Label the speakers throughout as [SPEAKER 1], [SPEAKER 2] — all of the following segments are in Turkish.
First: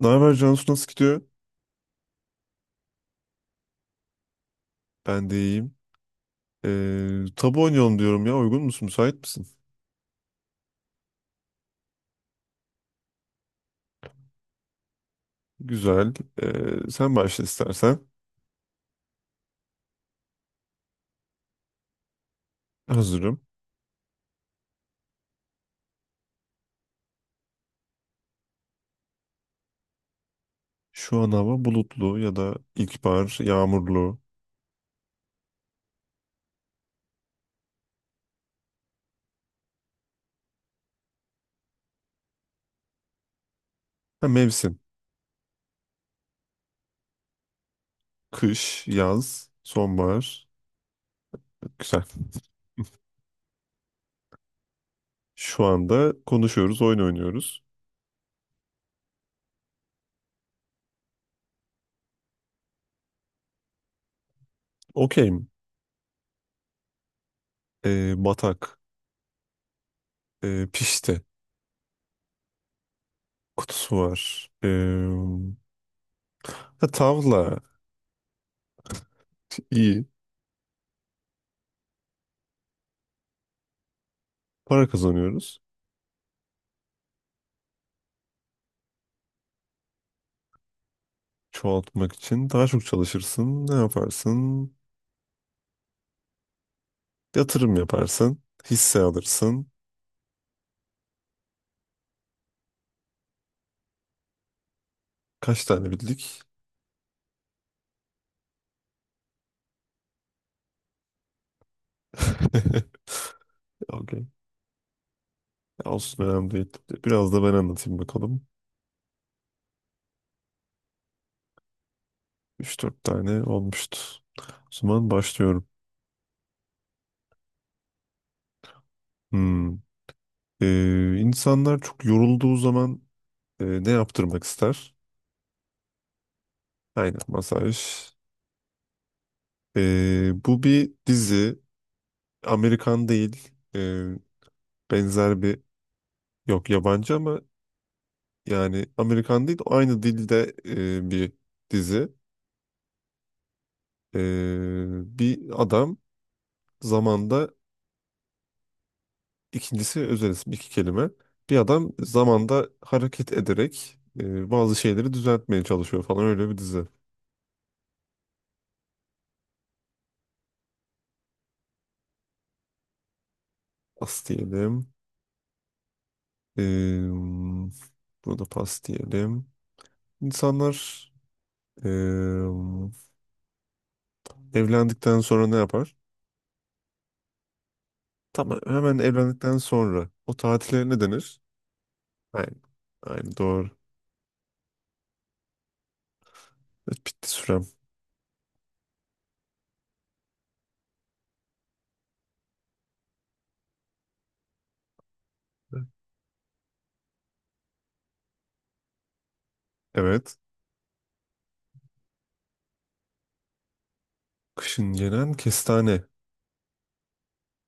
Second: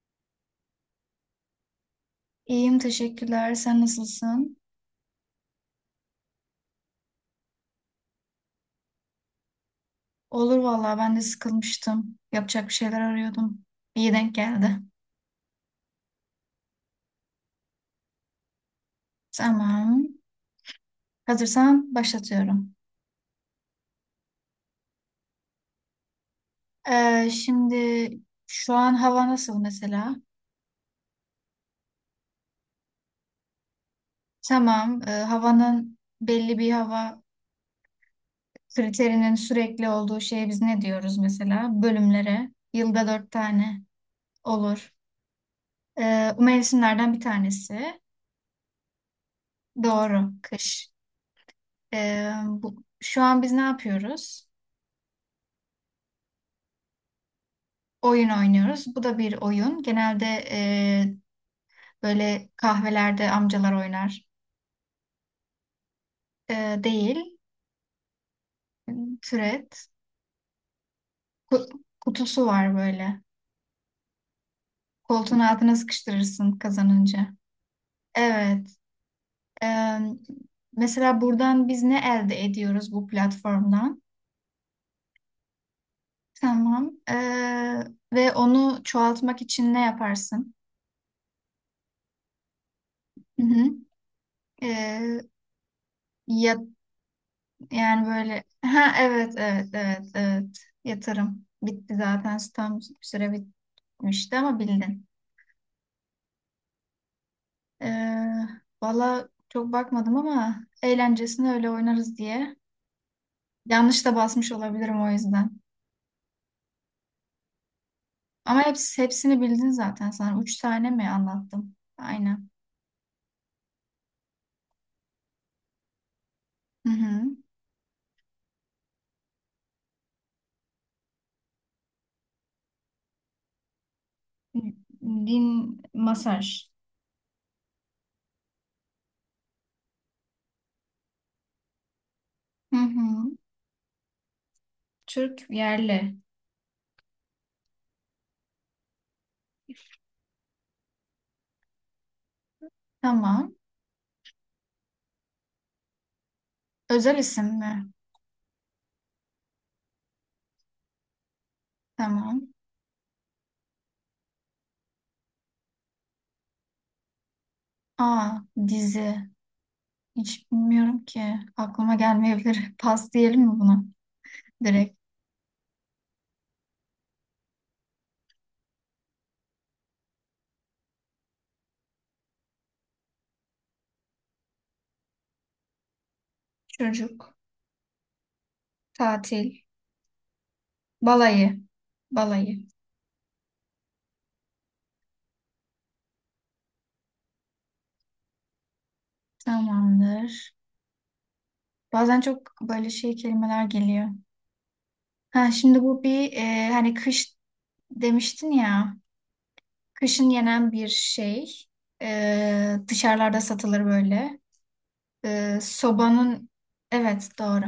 [SPEAKER 1] Ne haber Cansu, nasıl gidiyor?
[SPEAKER 2] İyiyim, teşekkürler. Sen nasılsın?
[SPEAKER 1] Ben de iyiyim. Tabu oynayalım diyorum ya. Uygun musun? Müsait misin?
[SPEAKER 2] Olur vallahi, ben de sıkılmıştım. Yapacak bir şeyler arıyordum. İyi denk geldi.
[SPEAKER 1] Güzel. Sen başla istersen.
[SPEAKER 2] Tamam. Hazırsan başlatıyorum.
[SPEAKER 1] Hazırım.
[SPEAKER 2] Şimdi şu an hava nasıl mesela?
[SPEAKER 1] Şu an hava bulutlu ya da ilkbahar, yağmurlu.
[SPEAKER 2] Tamam. Havanın belli bir hava kriterinin sürekli olduğu şeye biz ne diyoruz mesela? Bölümlere. Yılda dört tane
[SPEAKER 1] Ha, mevsim.
[SPEAKER 2] olur. Bu mevsimlerden bir tanesi.
[SPEAKER 1] Kış, yaz,
[SPEAKER 2] Doğru.
[SPEAKER 1] sonbahar.
[SPEAKER 2] Kış.
[SPEAKER 1] Güzel.
[SPEAKER 2] Şu an biz ne yapıyoruz?
[SPEAKER 1] Şu anda konuşuyoruz, oyun oynuyoruz.
[SPEAKER 2] Oyun oynuyoruz. Bu da bir oyun. Genelde e, böyle kahvelerde amcalar oynar.
[SPEAKER 1] Okeyim.
[SPEAKER 2] E, Değil.
[SPEAKER 1] Batak.
[SPEAKER 2] Türet.
[SPEAKER 1] Pişti.
[SPEAKER 2] Kutusu var böyle.
[SPEAKER 1] Kutusu var.
[SPEAKER 2] Koltuğun altına sıkıştırırsın
[SPEAKER 1] Ha,
[SPEAKER 2] kazanınca.
[SPEAKER 1] tavla.
[SPEAKER 2] Evet. E,
[SPEAKER 1] İyi.
[SPEAKER 2] Mesela buradan biz ne elde ediyoruz, bu platformdan?
[SPEAKER 1] Para kazanıyoruz.
[SPEAKER 2] Tamam. Ve onu çoğaltmak için ne yaparsın?
[SPEAKER 1] Çoğaltmak için daha çok
[SPEAKER 2] Hı hı.
[SPEAKER 1] çalışırsın. Ne
[SPEAKER 2] E,
[SPEAKER 1] yaparsın?
[SPEAKER 2] ya
[SPEAKER 1] Yatırım
[SPEAKER 2] Yani
[SPEAKER 1] yaparsın.
[SPEAKER 2] böyle, ha,
[SPEAKER 1] Hisse
[SPEAKER 2] evet,
[SPEAKER 1] alırsın.
[SPEAKER 2] evet, evet, evet, yatırım bitti zaten, tam süre bitmişti ama bildin.
[SPEAKER 1] Kaç tane bildik?
[SPEAKER 2] Ee, Valla çok bakmadım ama eğlencesine öyle oynarız diye. Yanlış da
[SPEAKER 1] Okey.
[SPEAKER 2] basmış olabilirim, o yüzden.
[SPEAKER 1] Olsun, önemli değil. Biraz da ben anlatayım bakalım.
[SPEAKER 2] Ama hepsi, hepsini bildin zaten sana. Üç tane mi anlattım? Aynen.
[SPEAKER 1] Üç dört tane olmuştu. O zaman başlıyorum.
[SPEAKER 2] Hı hı.
[SPEAKER 1] Hmm. İnsanlar çok yorulduğu zaman ne yaptırmak ister?
[SPEAKER 2] Din masaj.
[SPEAKER 1] Aynen, masaj. Bu bir dizi.
[SPEAKER 2] Hı
[SPEAKER 1] Amerikan
[SPEAKER 2] hı.
[SPEAKER 1] değil. Benzer
[SPEAKER 2] Türk
[SPEAKER 1] bir
[SPEAKER 2] yerli.
[SPEAKER 1] yok, yabancı ama yani Amerikan değil, aynı dilde bir dizi.
[SPEAKER 2] Tamam.
[SPEAKER 1] E, Bir adam
[SPEAKER 2] Özel
[SPEAKER 1] zamanda,
[SPEAKER 2] isim mi?
[SPEAKER 1] ikincisi özel isim, iki kelime. Bir adam
[SPEAKER 2] Tamam.
[SPEAKER 1] zamanda hareket ederek bazı şeyleri düzeltmeye çalışıyor falan, öyle bir dizi.
[SPEAKER 2] Aa, dizi. Hiç bilmiyorum ki. Aklıma gelmeyebilir. Pas diyelim mi buna?
[SPEAKER 1] Pas diyelim.
[SPEAKER 2] Direkt
[SPEAKER 1] E, Burada pas diyelim. İnsanlar e, evlendikten sonra ne yapar?
[SPEAKER 2] çocuk,
[SPEAKER 1] Tamam, hemen
[SPEAKER 2] tatil,
[SPEAKER 1] evlendikten sonra o tatile ne denir?
[SPEAKER 2] balayı,
[SPEAKER 1] Aynen,
[SPEAKER 2] balayı.
[SPEAKER 1] aynen doğru. Evet, bitti sürem.
[SPEAKER 2] Tamamdır. Bazen çok böyle şey kelimeler geliyor. Ha, şimdi bu bir hani kış demiştin ya. Kışın
[SPEAKER 1] Evet.
[SPEAKER 2] yenen bir şey. Dışarılarda satılır böyle.
[SPEAKER 1] Kışın gelen kestane.
[SPEAKER 2] Sobanın evet doğru.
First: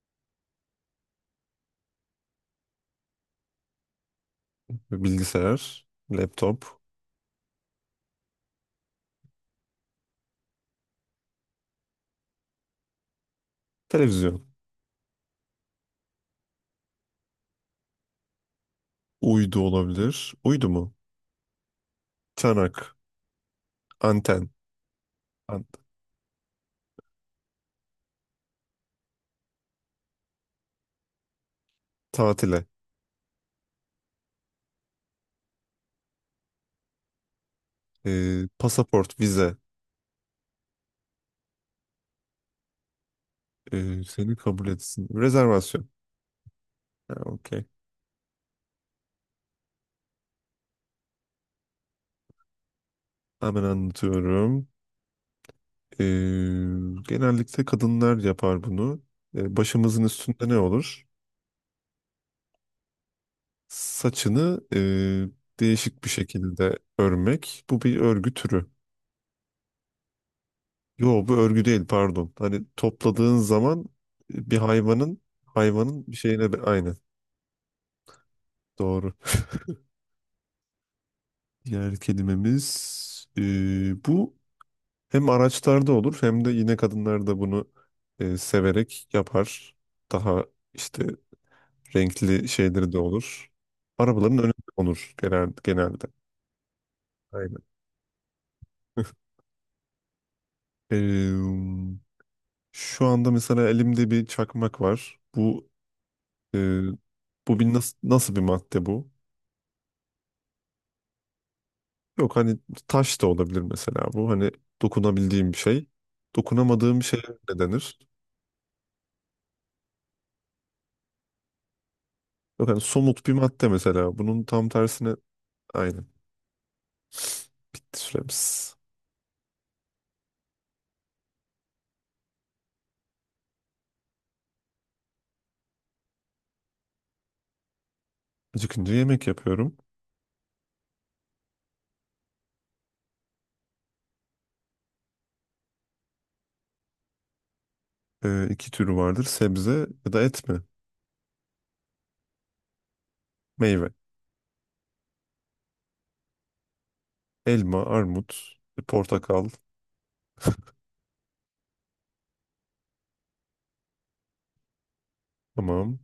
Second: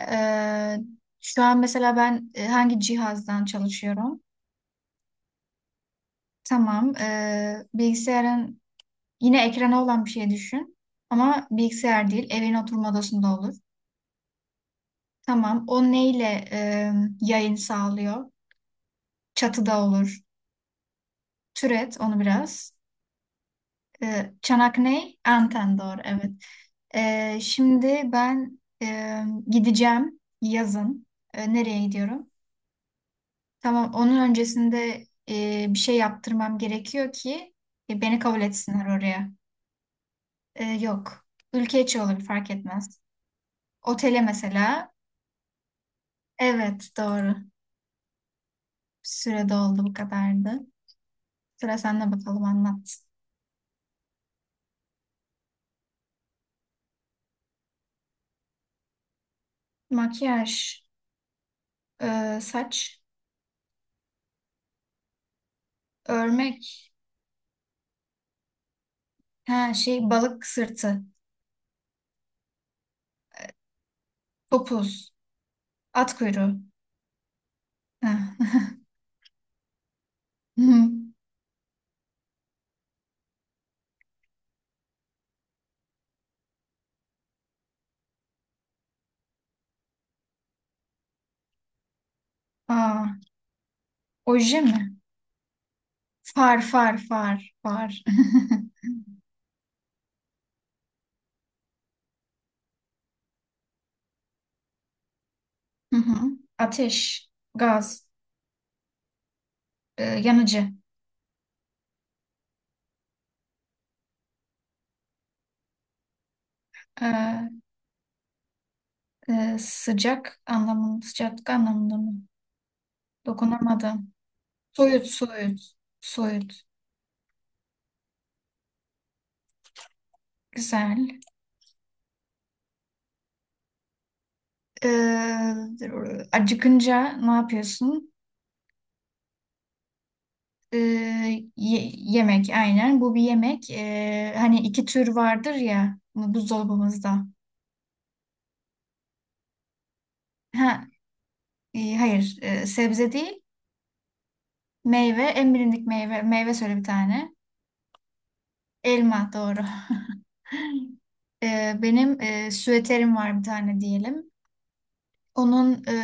[SPEAKER 2] E, Şu an mesela ben hangi cihazdan çalışıyorum?
[SPEAKER 1] Bilgisayar, laptop,
[SPEAKER 2] Tamam. Bilgisayarın. Yine ekrana olan bir şey düşün. Ama bilgisayar değil, evin oturma odasında olur.
[SPEAKER 1] televizyon.
[SPEAKER 2] Tamam. O neyle yayın sağlıyor?
[SPEAKER 1] Uydu
[SPEAKER 2] Çatıda olur.
[SPEAKER 1] olabilir. Uydu mu?
[SPEAKER 2] Türet onu biraz.
[SPEAKER 1] Çanak, anten,
[SPEAKER 2] Çanak ney?
[SPEAKER 1] an-
[SPEAKER 2] Anten doğru, evet. Şimdi ben gideceğim yazın. Nereye gidiyorum?
[SPEAKER 1] tatile,
[SPEAKER 2] Tamam. Onun öncesinde bir şey yaptırmam gerekiyor ki beni kabul etsinler
[SPEAKER 1] pasaport,
[SPEAKER 2] oraya.
[SPEAKER 1] vize,
[SPEAKER 2] Yok. Ülke içi olur, fark etmez. Otele
[SPEAKER 1] seni kabul
[SPEAKER 2] mesela.
[SPEAKER 1] etsin. Rezervasyon.
[SPEAKER 2] Evet,
[SPEAKER 1] Ha,
[SPEAKER 2] doğru.
[SPEAKER 1] okey.
[SPEAKER 2] Süre doldu, bu kadardı. Sıra sende bakalım, anlat.
[SPEAKER 1] Hemen anlatıyorum. E, Genellikle kadınlar yapar bunu. Başımızın üstünde
[SPEAKER 2] Makyaj,
[SPEAKER 1] ne olur?
[SPEAKER 2] saç,
[SPEAKER 1] Saçını değişik bir şekilde
[SPEAKER 2] örmek,
[SPEAKER 1] örmek. Bu bir örgü türü.
[SPEAKER 2] ha şey, balık sırtı,
[SPEAKER 1] Yo, bu örgü değil, pardon. Hani topladığın zaman bir
[SPEAKER 2] topuz,
[SPEAKER 1] hayvanın bir
[SPEAKER 2] at
[SPEAKER 1] şeyine
[SPEAKER 2] kuyruğu.
[SPEAKER 1] aynı.
[SPEAKER 2] Ha.
[SPEAKER 1] Doğru.
[SPEAKER 2] Hı.
[SPEAKER 1] Diğer kelimemiz bu hem araçlarda olur hem de yine kadınlar da bunu severek yapar. Daha işte renkli şeyleri de
[SPEAKER 2] Aa,
[SPEAKER 1] olur. Arabaların önünde
[SPEAKER 2] oje mi?
[SPEAKER 1] olur genel, genelde.
[SPEAKER 2] Far, far, far,
[SPEAKER 1] Aynen.
[SPEAKER 2] far.
[SPEAKER 1] Eee, Şu anda mesela elimde bir çakmak var. Bu
[SPEAKER 2] Hı hı.
[SPEAKER 1] eee,
[SPEAKER 2] Ateş,
[SPEAKER 1] bu bir nasıl,
[SPEAKER 2] gaz,
[SPEAKER 1] nasıl bir madde bu?
[SPEAKER 2] yanıcı,
[SPEAKER 1] Yok hani taş da olabilir mesela bu. Hani dokunabildiğim bir şey. Dokunamadığım bir şeye ne
[SPEAKER 2] E,
[SPEAKER 1] denir?
[SPEAKER 2] sıcak anlamında, sıcaklık anlamında mı?
[SPEAKER 1] Yok hani somut bir madde
[SPEAKER 2] Dokunamadım.
[SPEAKER 1] mesela. Bunun tam
[SPEAKER 2] Soyut,
[SPEAKER 1] tersine,
[SPEAKER 2] soyut,
[SPEAKER 1] aynen.
[SPEAKER 2] soyut.
[SPEAKER 1] Bitti süremiz.
[SPEAKER 2] Güzel. Ee, Acıkınca ne yapıyorsun?
[SPEAKER 1] Acıkınca yemek yapıyorum.
[SPEAKER 2] Ee, Yemek aynen. Bu bir yemek. Hani iki tür vardır ya buzdolabımızda.
[SPEAKER 1] İki türü vardır. Sebze ya da et mi?
[SPEAKER 2] Ha, hayır, sebze değil.
[SPEAKER 1] Meyve.
[SPEAKER 2] Meyve, en bilindik meyve. Meyve söyle bir tane.
[SPEAKER 1] Elma, armut,
[SPEAKER 2] Elma
[SPEAKER 1] portakal.
[SPEAKER 2] doğru. Benim süeterim var bir tane diyelim. Onun
[SPEAKER 1] Tamam.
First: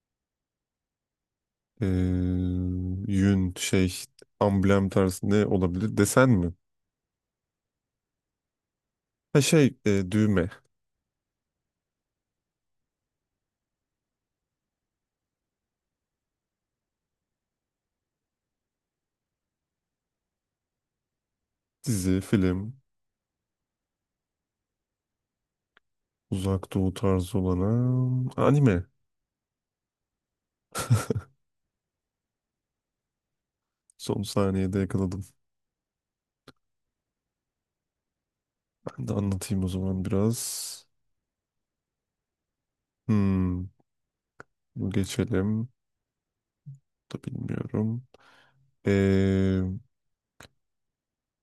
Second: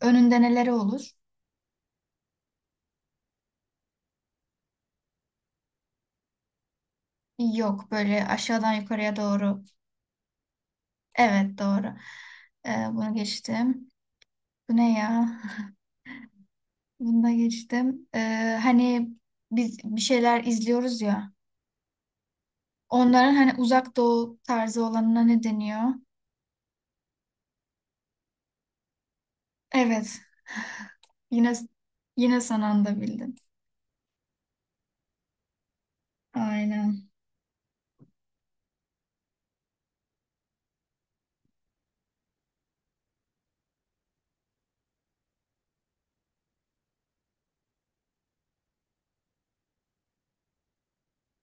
[SPEAKER 2] önünde neleri olur?
[SPEAKER 1] Ee, Yün şey, amblem tarzı ne olabilir? Desen mi?
[SPEAKER 2] Yok, böyle aşağıdan yukarıya
[SPEAKER 1] Ha
[SPEAKER 2] doğru.
[SPEAKER 1] şey düğme.
[SPEAKER 2] Evet doğru. Bunu geçtim. Bu ne ya? Bunu da geçtim. Hani biz bir şeyler izliyoruz ya.
[SPEAKER 1] Dizi, film,
[SPEAKER 2] Onların hani uzak doğu tarzı olanına ne deniyor?
[SPEAKER 1] uzak doğu tarzı olana anime.
[SPEAKER 2] Evet. Yine, yine son anda bildin.
[SPEAKER 1] Son saniyede yakaladım.
[SPEAKER 2] Aynen.
[SPEAKER 1] Ben de anlatayım o zaman biraz. Hmm, bu geçelim. Bu da bilmiyorum. Ee,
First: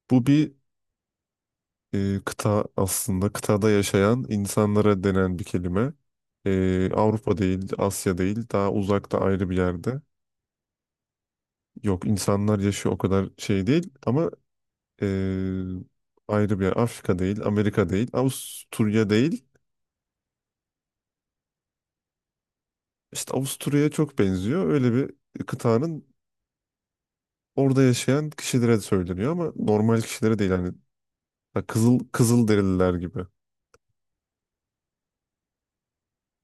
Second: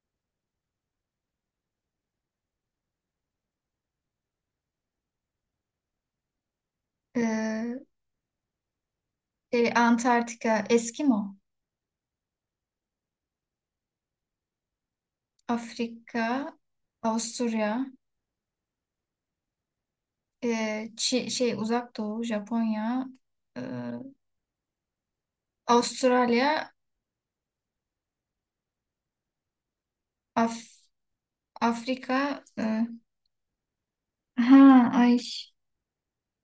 [SPEAKER 1] Bu bir kıta aslında. Kıtada yaşayan insanlara denen bir kelime. Avrupa değil,
[SPEAKER 2] Ee,
[SPEAKER 1] Asya değil. Daha uzakta ayrı bir
[SPEAKER 2] Şey,
[SPEAKER 1] yerde.
[SPEAKER 2] Antarktika, Eskimo,
[SPEAKER 1] Yok, insanlar yaşıyor, o kadar şey değil. Ama e,
[SPEAKER 2] Afrika,
[SPEAKER 1] ayrı bir yer. Afrika değil,
[SPEAKER 2] Avusturya,
[SPEAKER 1] Amerika değil, Avusturya değil.
[SPEAKER 2] şey, uzak doğu, Japonya,
[SPEAKER 1] İşte
[SPEAKER 2] ee,
[SPEAKER 1] Avusturya'ya çok benziyor. Öyle bir kıtanın
[SPEAKER 2] Avustralya,
[SPEAKER 1] orada yaşayan kişilere de söyleniyor ama normal kişilere değil,
[SPEAKER 2] Af
[SPEAKER 1] hani ha, kızıl
[SPEAKER 2] Afrika,
[SPEAKER 1] kızıl derililer gibi.
[SPEAKER 2] ha ay.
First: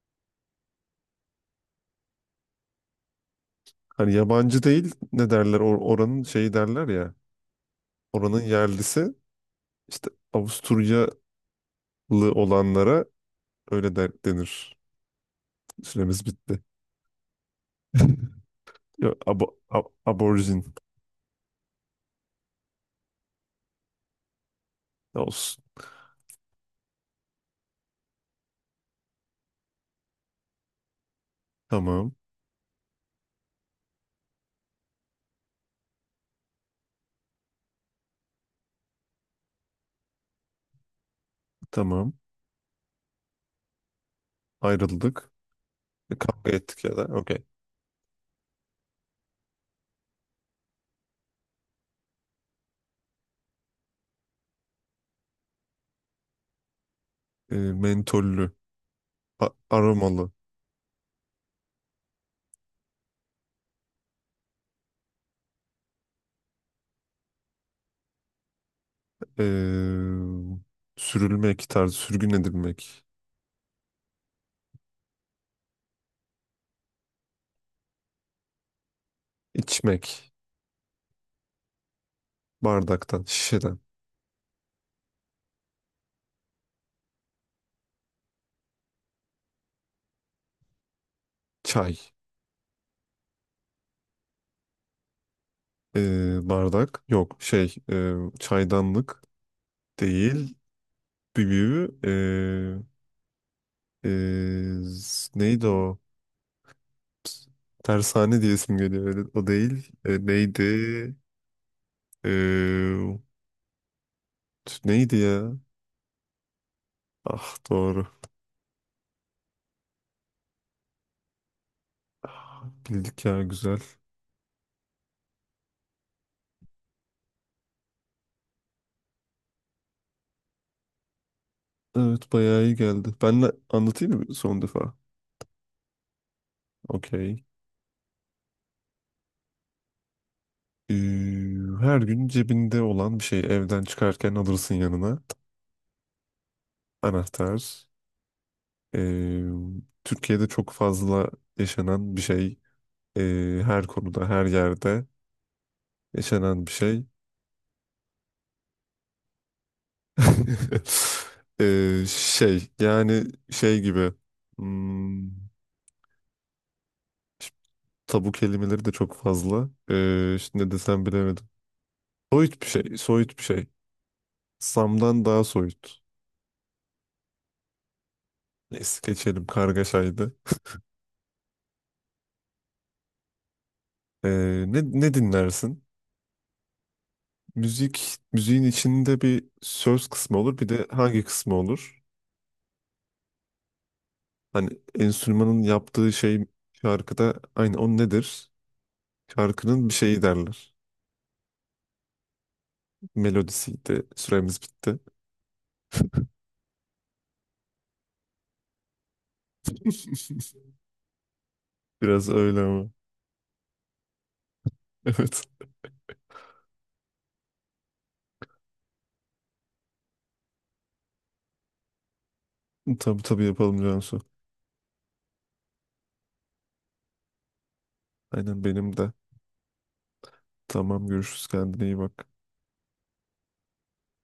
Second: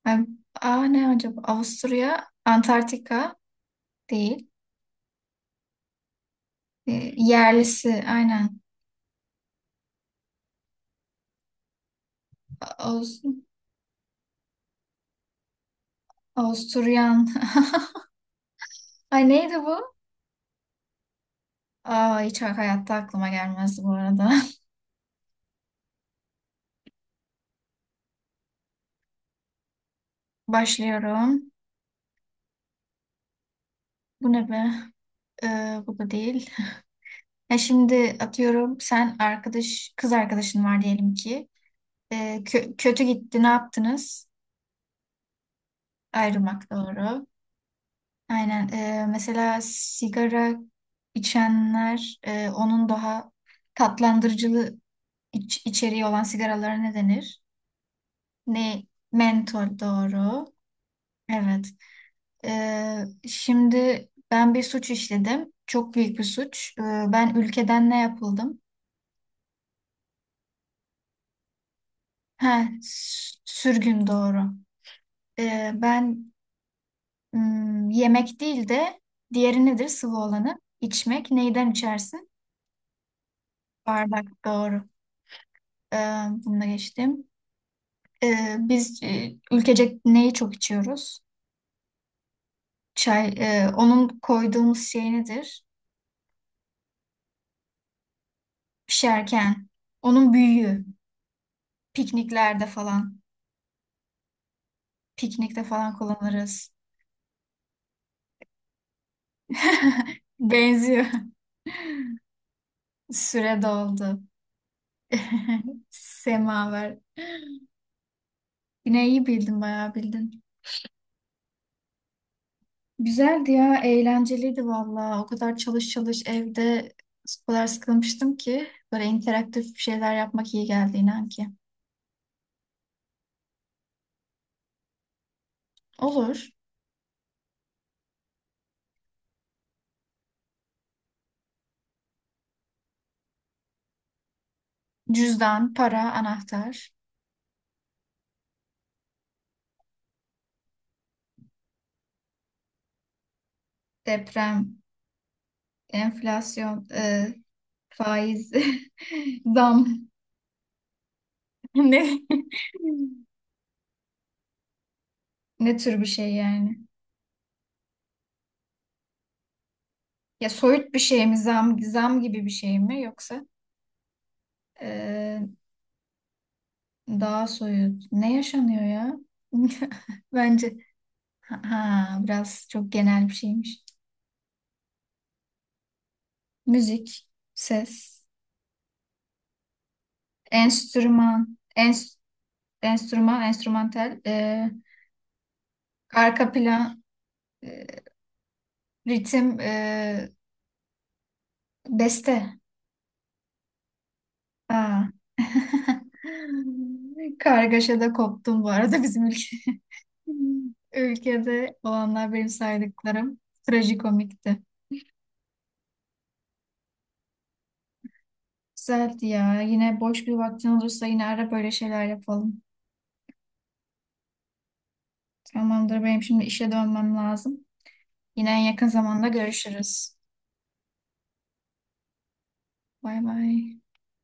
[SPEAKER 2] Ay, aa, ne acaba? Avusturya, Antarktika,
[SPEAKER 1] Hani
[SPEAKER 2] değil.
[SPEAKER 1] yabancı değil, ne derler oranın şeyi derler ya.
[SPEAKER 2] Yerlisi
[SPEAKER 1] Oranın
[SPEAKER 2] aynen.
[SPEAKER 1] yerlisi, işte Avusturyalı olanlara
[SPEAKER 2] Aus
[SPEAKER 1] öyle denir. Süremiz bitti.
[SPEAKER 2] Avusturyan.
[SPEAKER 1] Yok,
[SPEAKER 2] Ay neydi bu?
[SPEAKER 1] aborjin.
[SPEAKER 2] Aa, hiç hayatta aklıma gelmezdi bu arada.
[SPEAKER 1] Olsun.
[SPEAKER 2] Başlıyorum.
[SPEAKER 1] Tamam.
[SPEAKER 2] Bu ne be? Bu da değil. Ya şimdi atıyorum, sen arkadaş kız arkadaşın var diyelim ki.
[SPEAKER 1] Tamam.
[SPEAKER 2] Kötü gitti, ne yaptınız?
[SPEAKER 1] Ayrıldık. Kavga
[SPEAKER 2] Ayrılmak
[SPEAKER 1] ettik ya da.
[SPEAKER 2] doğru.
[SPEAKER 1] Okey.
[SPEAKER 2] Aynen. Mesela sigara içenler, onun daha tatlandırıcılı içeriği olan sigaralara ne denir?
[SPEAKER 1] Mentollü.
[SPEAKER 2] Ne? Mentor
[SPEAKER 1] Aromalı.
[SPEAKER 2] doğru. Evet. Şimdi ben bir suç işledim. Çok büyük bir suç. Ben ülkeden ne yapıldım?
[SPEAKER 1] E, Sürülmek tarzı. Sürgün
[SPEAKER 2] Ha,
[SPEAKER 1] edilmek.
[SPEAKER 2] sürgün doğru. Ben, hmm, yemek değil de diğeri nedir? Sıvı
[SPEAKER 1] İçmek.
[SPEAKER 2] olanı. İçmek. Neyden içersin?
[SPEAKER 1] Bardaktan, şişeden.
[SPEAKER 2] Bardak doğru. Ee, Bunu da geçtim. Biz ülkecek neyi çok içiyoruz?
[SPEAKER 1] Çay.
[SPEAKER 2] Çay. Onun koyduğumuz şey nedir?
[SPEAKER 1] Bardak. Yok şey çaydanlık
[SPEAKER 2] Pişerken. Onun
[SPEAKER 1] değil.
[SPEAKER 2] büyüğü.
[SPEAKER 1] Büyüğü
[SPEAKER 2] Pikniklerde falan.
[SPEAKER 1] e,
[SPEAKER 2] Piknikte
[SPEAKER 1] neydi
[SPEAKER 2] falan
[SPEAKER 1] o?
[SPEAKER 2] kullanırız.
[SPEAKER 1] Tersane diye isim geliyor. O değil. Neydi?
[SPEAKER 2] Benziyor.
[SPEAKER 1] E,
[SPEAKER 2] Süre doldu.
[SPEAKER 1] Neydi ya?
[SPEAKER 2] Semaver.
[SPEAKER 1] Ah, doğru.
[SPEAKER 2] Yine iyi bildin, bayağı bildin.
[SPEAKER 1] Ah, bildik ya,
[SPEAKER 2] Güzeldi ya,
[SPEAKER 1] güzel.
[SPEAKER 2] eğlenceliydi valla. O kadar çalış çalış evde, o kadar sıkılmıştım ki. Böyle interaktif bir şeyler yapmak iyi geldi, inan ki.
[SPEAKER 1] Evet, bayağı iyi geldi. Ben de anlatayım mı son defa?
[SPEAKER 2] Olur.
[SPEAKER 1] Okey. Ee, Her gün cebinde olan bir şey, evden çıkarken alırsın yanına.
[SPEAKER 2] Cüzdan, para, anahtar,
[SPEAKER 1] Anahtar. Ee, Türkiye'de çok fazla yaşanan bir şey. Her konuda, her
[SPEAKER 2] deprem,
[SPEAKER 1] yerde yaşanan bir
[SPEAKER 2] enflasyon,
[SPEAKER 1] şey.
[SPEAKER 2] faiz, zam. Ne?
[SPEAKER 1] Şey, yani şey gibi. Hmm,
[SPEAKER 2] Ne tür bir şey yani?
[SPEAKER 1] işte tabu kelimeleri de çok fazla.
[SPEAKER 2] Ya
[SPEAKER 1] Şimdi ne
[SPEAKER 2] soyut bir
[SPEAKER 1] desem
[SPEAKER 2] şey mi,
[SPEAKER 1] bilemedim.
[SPEAKER 2] zam, zam gibi bir
[SPEAKER 1] Soyut bir
[SPEAKER 2] şey
[SPEAKER 1] şey,
[SPEAKER 2] mi,
[SPEAKER 1] soyut bir
[SPEAKER 2] yoksa
[SPEAKER 1] şey. Sam'dan daha
[SPEAKER 2] e,
[SPEAKER 1] soyut.
[SPEAKER 2] daha soyut? Ne yaşanıyor
[SPEAKER 1] Neyse
[SPEAKER 2] ya?
[SPEAKER 1] geçelim, kargaşaydı.
[SPEAKER 2] Bence, ha, biraz çok genel bir şeymiş.
[SPEAKER 1] Ee, ne dinlersin?
[SPEAKER 2] Müzik,
[SPEAKER 1] Müzik,
[SPEAKER 2] ses,
[SPEAKER 1] müziğin içinde bir söz kısmı olur, bir de hangi kısmı
[SPEAKER 2] enstrüman,
[SPEAKER 1] olur?
[SPEAKER 2] enstrüman, enstrümantal,
[SPEAKER 1] Hani enstrümanın yaptığı şey,
[SPEAKER 2] arka plan,
[SPEAKER 1] şarkıda aynı, o
[SPEAKER 2] e,
[SPEAKER 1] nedir?
[SPEAKER 2] ritim,
[SPEAKER 1] Şarkının bir şeyi derler.
[SPEAKER 2] beste.
[SPEAKER 1] Melodisiydi. Süremiz bitti.
[SPEAKER 2] Aa. Kargaşada koptum bu arada bizim ülke. Ülkede
[SPEAKER 1] Biraz
[SPEAKER 2] olanlar, benim
[SPEAKER 1] öyle ama.
[SPEAKER 2] saydıklarım trajikomikti.
[SPEAKER 1] Evet.
[SPEAKER 2] Güzeldi ya. Yine boş bir vaktin olursa yine ara, böyle şeyler yapalım.
[SPEAKER 1] Tabii tabii, yapalım Cansu.
[SPEAKER 2] Tamamdır, benim şimdi işe dönmem lazım. Yine en
[SPEAKER 1] Aynen,
[SPEAKER 2] yakın
[SPEAKER 1] benim de.
[SPEAKER 2] zamanda görüşürüz.
[SPEAKER 1] Tamam, görüşürüz, kendine iyi bak.
[SPEAKER 2] Bay bay.